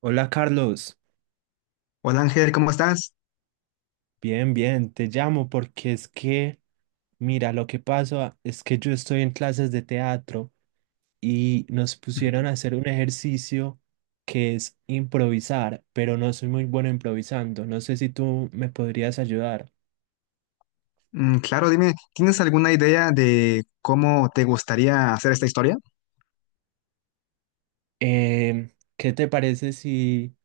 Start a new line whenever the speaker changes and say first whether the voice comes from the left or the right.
right: Hola Carlos,
left: Hola Ángel, ¿cómo estás?
right: bien, bien, te llamo porque es que, mira, lo que pasa es que yo estoy en clases de teatro y nos pusieron
left: Ujú.
right: a hacer un ejercicio que es improvisar, pero no soy muy bueno improvisando. No sé si tú me podrías ayudar.
left: Mm, claro, dime, ¿tienes alguna idea de cómo te gustaría hacer esta historia?
right: Em, ¿Qué te parece si,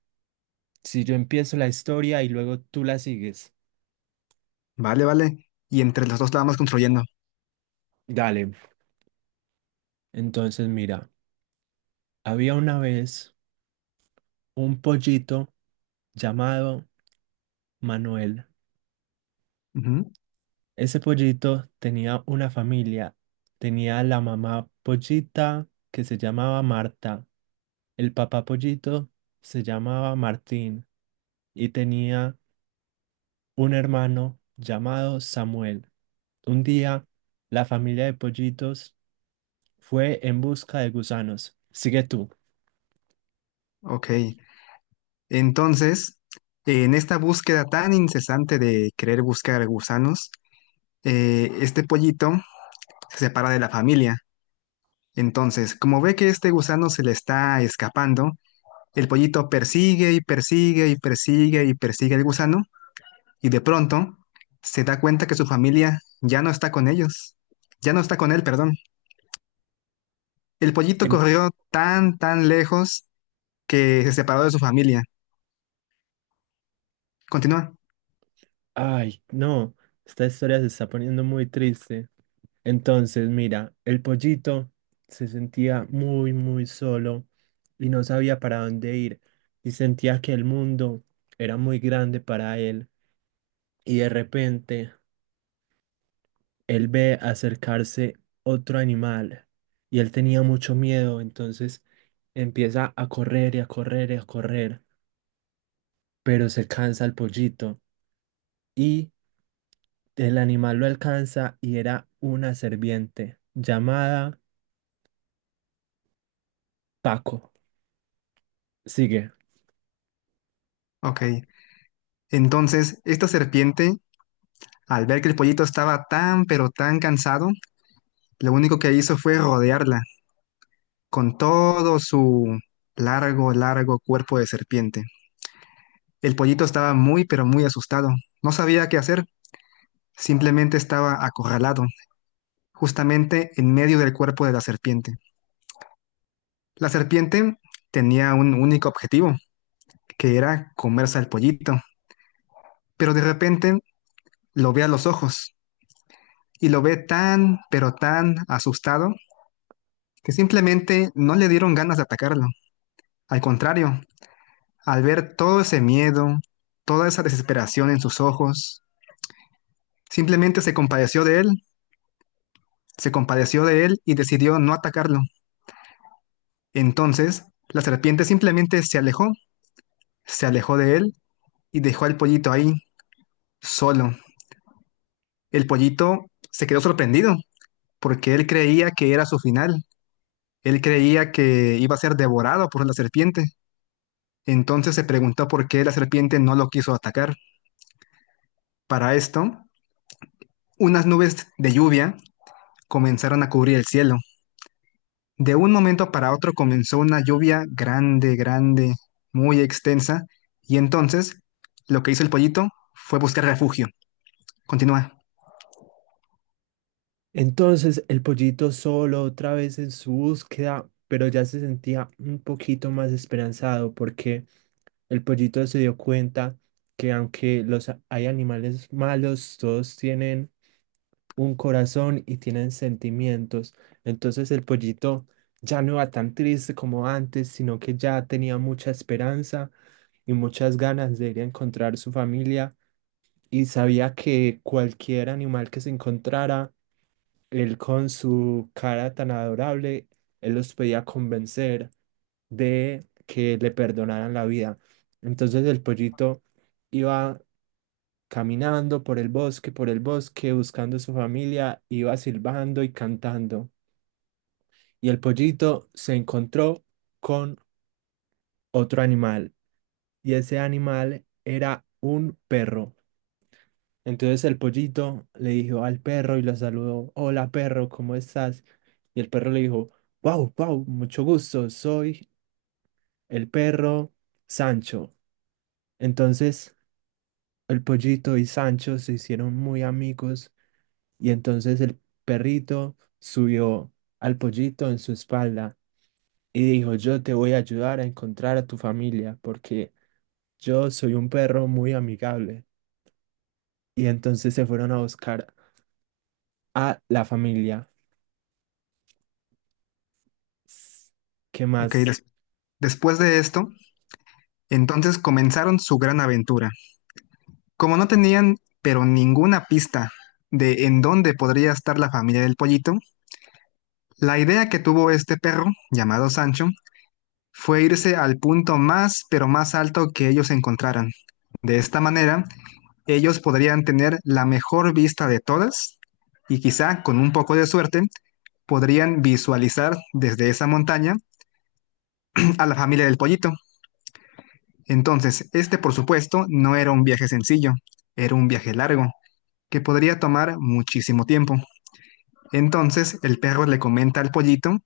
right: si yo empiezo la historia y luego tú la sigues?
left: Vale, vale. Y entre los dos la vamos construyendo.
right: Dale. Entonces, mira, había una vez un pollito llamado Manuel.
left: Ujú.
right: Ese pollito tenía una familia. Tenía la mamá pollita que se llamaba Marta. El papá pollito se llamaba Martín y tenía un hermano llamado Samuel. Un día, la familia de pollitos fue en busca de gusanos. Sigue tú.
left: Ok, entonces, en esta búsqueda tan incesante de querer buscar gusanos, este pollito se separa de la familia. Entonces, como ve que este gusano se le está escapando, el pollito persigue y persigue y persigue y persigue al gusano y de pronto se da cuenta que su familia ya no está con ellos, ya no está con él, perdón. El pollito
right: En-
left: corrió tan, tan lejos que se separó de su familia. Continúa.
right: Ay, no, esta historia se está poniendo muy triste. Entonces, mira, el pollito se sentía muy, muy solo y no sabía para dónde ir y sentía que el mundo era muy grande para él. Y de repente, él ve acercarse otro animal y él tenía mucho miedo, entonces empieza a correr y a correr y a correr, pero se cansa el pollito y el animal lo alcanza y era una serpiente llamada Paco. Sigue.
left: Ok, entonces, esta serpiente, al ver que el pollito estaba tan, pero tan cansado, lo único que hizo fue rodearla con todo su largo, largo cuerpo de serpiente. El pollito estaba muy, pero muy asustado. No sabía qué hacer. Simplemente estaba acorralado, justamente en medio del cuerpo de la serpiente. La serpiente tenía un único objetivo, que era comerse al pollito, pero de repente lo ve a los ojos y lo ve tan, pero tan asustado, que simplemente no le dieron ganas de atacarlo. Al contrario, al ver todo ese miedo, toda esa desesperación en sus ojos, simplemente se compadeció de él, se compadeció de él y decidió no atacarlo. Entonces, la serpiente simplemente se alejó de él y dejó al pollito ahí, solo. El pollito se quedó sorprendido porque él creía que era su final. Él creía que iba a ser devorado por la serpiente. Entonces se preguntó por qué la serpiente no lo quiso atacar. Para esto, unas nubes de lluvia comenzaron a cubrir el cielo. De un momento para otro comenzó una lluvia grande, grande, muy extensa. Y entonces lo que hizo el pollito fue buscar refugio. Continúa.
right: Entonces el pollito solo otra vez en su búsqueda, pero ya se sentía un poquito más esperanzado porque el pollito se dio cuenta que aunque hay animales malos, todos tienen un corazón y tienen sentimientos. Entonces el pollito ya no era tan triste como antes, sino que ya tenía mucha esperanza y muchas ganas de ir a encontrar su familia y sabía que cualquier animal que se encontrara, él con su cara tan adorable, él los podía convencer de que le perdonaran la vida. Entonces el pollito iba caminando por el bosque, buscando a su familia, iba silbando y cantando. Y el pollito se encontró con otro animal, y ese animal era un perro. Entonces el pollito le dijo al perro y lo saludó: hola perro, ¿cómo estás? Y el perro le dijo: wow, wow, mucho gusto, soy el perro Sancho. Entonces el pollito y Sancho se hicieron muy amigos y entonces el perrito subió al pollito en su espalda y dijo: yo te voy a ayudar a encontrar a tu familia porque yo soy un perro muy amigable. Y entonces se fueron a buscar a la familia. S- ¿Qué
left: Ok,
right: más?
left: después de esto, entonces comenzaron su gran aventura. Como no tenían, pero ninguna pista de en dónde podría estar la familia del pollito, la idea que tuvo este perro, llamado Sancho, fue irse al punto más, pero más alto que ellos encontraran. De esta manera, ellos podrían tener la mejor vista de todas y quizá con un poco de suerte podrían visualizar desde esa montaña a la familia del pollito. Entonces, este por supuesto no era un viaje sencillo, era un viaje largo, que podría tomar muchísimo tiempo. Entonces el perro le comenta al pollito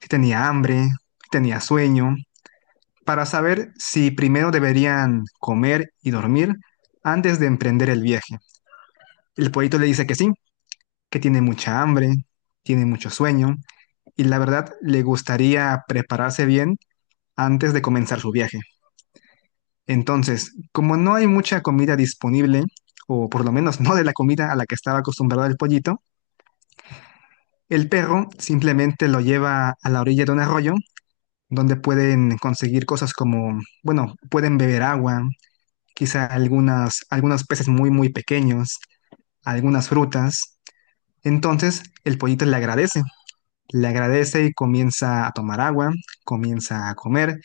left: si tenía hambre, si tenía sueño, para saber si primero deberían comer y dormir antes de emprender el viaje. El pollito le dice que sí, que tiene mucha hambre, tiene mucho sueño y la verdad le gustaría prepararse bien antes de comenzar su viaje. Entonces, como no hay mucha comida disponible, o por lo menos no de la comida a la que estaba acostumbrado el pollito, el perro simplemente lo lleva a la orilla de un arroyo donde pueden conseguir cosas como, bueno, pueden beber agua, quizá algunas, algunos peces muy, muy pequeños, algunas frutas. Entonces el pollito le agradece y comienza a tomar agua, comienza a comer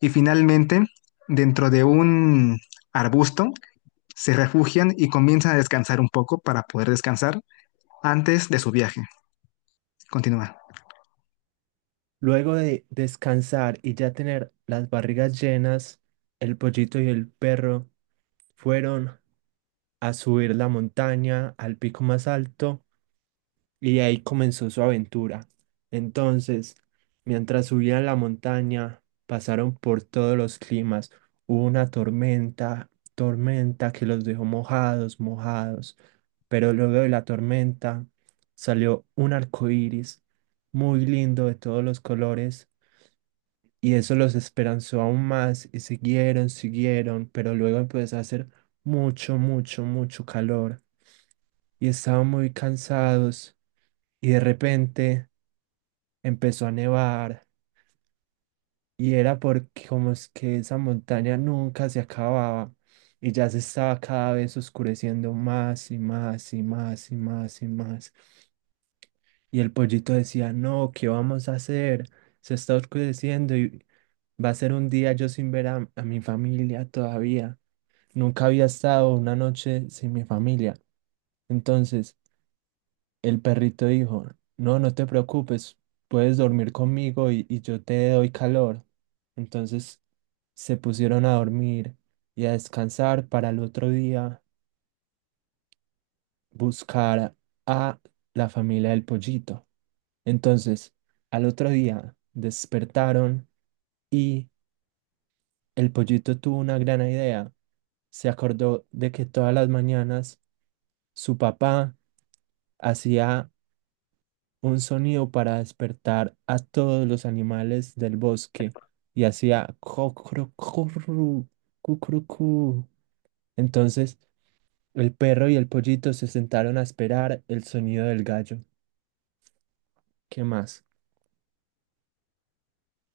left: y finalmente dentro de un arbusto se refugian y comienzan a descansar un poco para poder descansar antes de su viaje. Continúa.
right: Luego de descansar y ya tener las barrigas llenas, el pollito y el perro fueron a subir la montaña al pico más alto y ahí comenzó su aventura. Entonces, mientras subían la montaña, pasaron por todos los climas. Hubo una tormenta, tormenta que los dejó mojados, mojados. Pero luego de la tormenta salió un arco iris muy lindo de todos los colores. Y eso los esperanzó aún más y siguieron, siguieron, pero luego empezó a hacer mucho, mucho, mucho calor y estaban muy cansados y de repente empezó a nevar y era porque como es que esa montaña nunca se acababa y ya se estaba cada vez oscureciendo más y más y más y más y más. Y el pollito decía: no, ¿qué vamos a hacer? Se está oscureciendo y va a ser un día yo sin ver a mi familia todavía. Nunca había estado una noche sin mi familia. Entonces, el perrito dijo: no, no te preocupes, puedes dormir conmigo y yo te doy calor. Entonces se pusieron a dormir y a descansar para el otro día buscar a la familia del pollito. Entonces, al otro día despertaron y el pollito tuvo una gran idea. Se acordó de que todas las mañanas su papá hacía un sonido para despertar a todos los animales del bosque y hacía cocrocorru, cucrucú. Entonces el perro y el pollito se sentaron a esperar el sonido del gallo. ¿Qué más?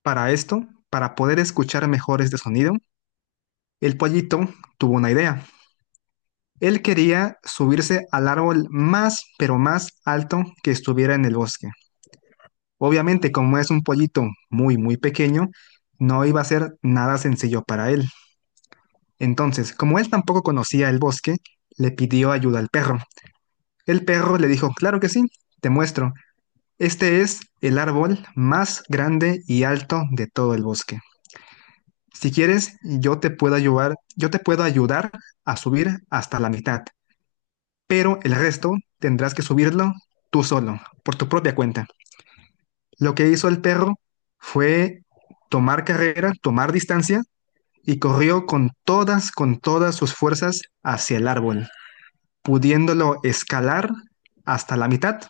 left: Para esto, para poder escuchar mejor este sonido, el pollito tuvo una idea. Él quería subirse al árbol más, pero más alto que estuviera en el bosque. Obviamente, como es un pollito muy, muy pequeño, no iba a ser nada sencillo para él. Entonces, como él tampoco conocía el bosque, le pidió ayuda al perro. El perro le dijo, claro que sí, te muestro. Este es el árbol más grande y alto de todo el bosque. Si quieres, yo te puedo ayudar, yo te puedo ayudar a subir hasta la mitad, pero el resto tendrás que subirlo tú solo, por tu propia cuenta. Lo que hizo el perro fue tomar carrera, tomar distancia y corrió con todas sus fuerzas hacia el árbol, pudiéndolo escalar hasta la mitad.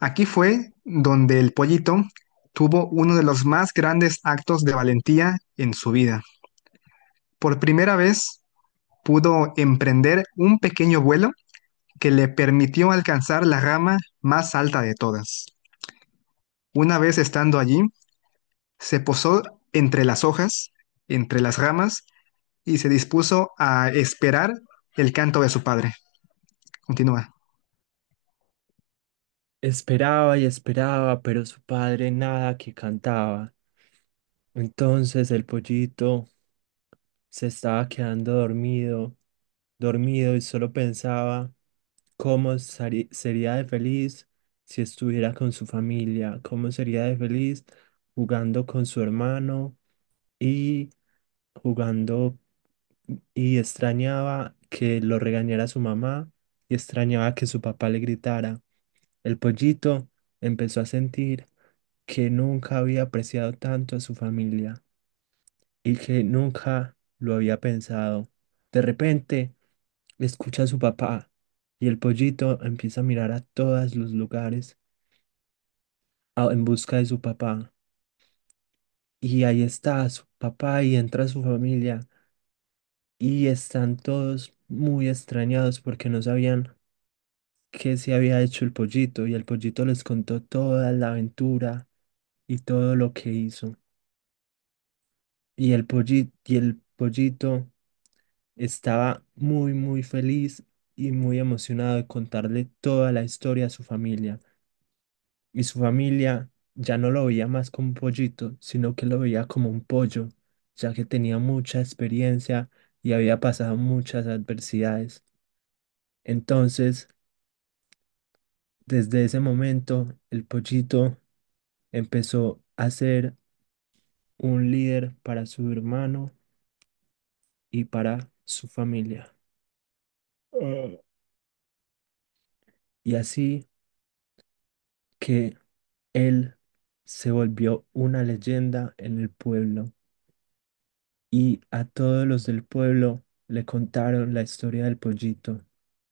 left: Aquí fue donde el pollito tuvo uno de los más grandes actos de valentía en su vida. Por primera vez, pudo emprender un pequeño vuelo que le permitió alcanzar la rama más alta de todas. Una vez estando allí, se posó entre las hojas, entre las ramas, y se dispuso a esperar el canto de su padre. Continúa.
right: Esperaba y esperaba, pero su padre nada que cantaba. Entonces el pollito se estaba quedando dormido, dormido y solo pensaba cómo sería de feliz si estuviera con su familia, cómo sería de feliz jugando con su hermano y jugando y extrañaba que lo regañara su mamá y extrañaba que su papá le gritara. El pollito empezó a sentir que nunca había apreciado tanto a su familia y que nunca lo había pensado. De repente, escucha a su papá y el pollito empieza a mirar a todos los lugares en busca de su papá. Y ahí está su papá y entra su familia y están todos muy extrañados porque no sabían qué se había hecho el pollito y el pollito les contó toda la aventura y todo lo que hizo. Y el pollito estaba muy, muy feliz y muy emocionado de contarle toda la historia a su familia. Y su familia ya no lo veía más como un pollito, sino que lo veía como un pollo, ya que tenía mucha experiencia y había pasado muchas adversidades. Entonces, desde ese momento, el pollito empezó a ser un líder para su hermano y para su familia. Ah. Y así que él se volvió una leyenda en el pueblo y a todos los del pueblo le contaron la historia del pollito,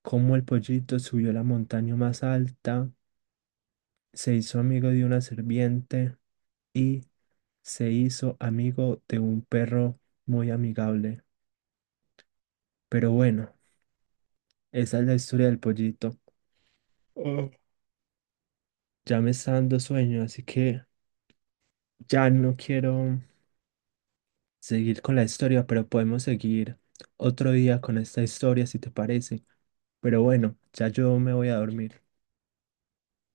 right: cómo el pollito subió la montaña más alta, se hizo amigo de una serpiente y se hizo amigo de un perro muy amigable. Pero bueno, esa es la historia del pollito. Oh. Ya me está dando sueño, así que ya no quiero seguir con la historia, pero podemos seguir otro día con esta historia si te parece. Pero bueno, ya yo me voy a dormir.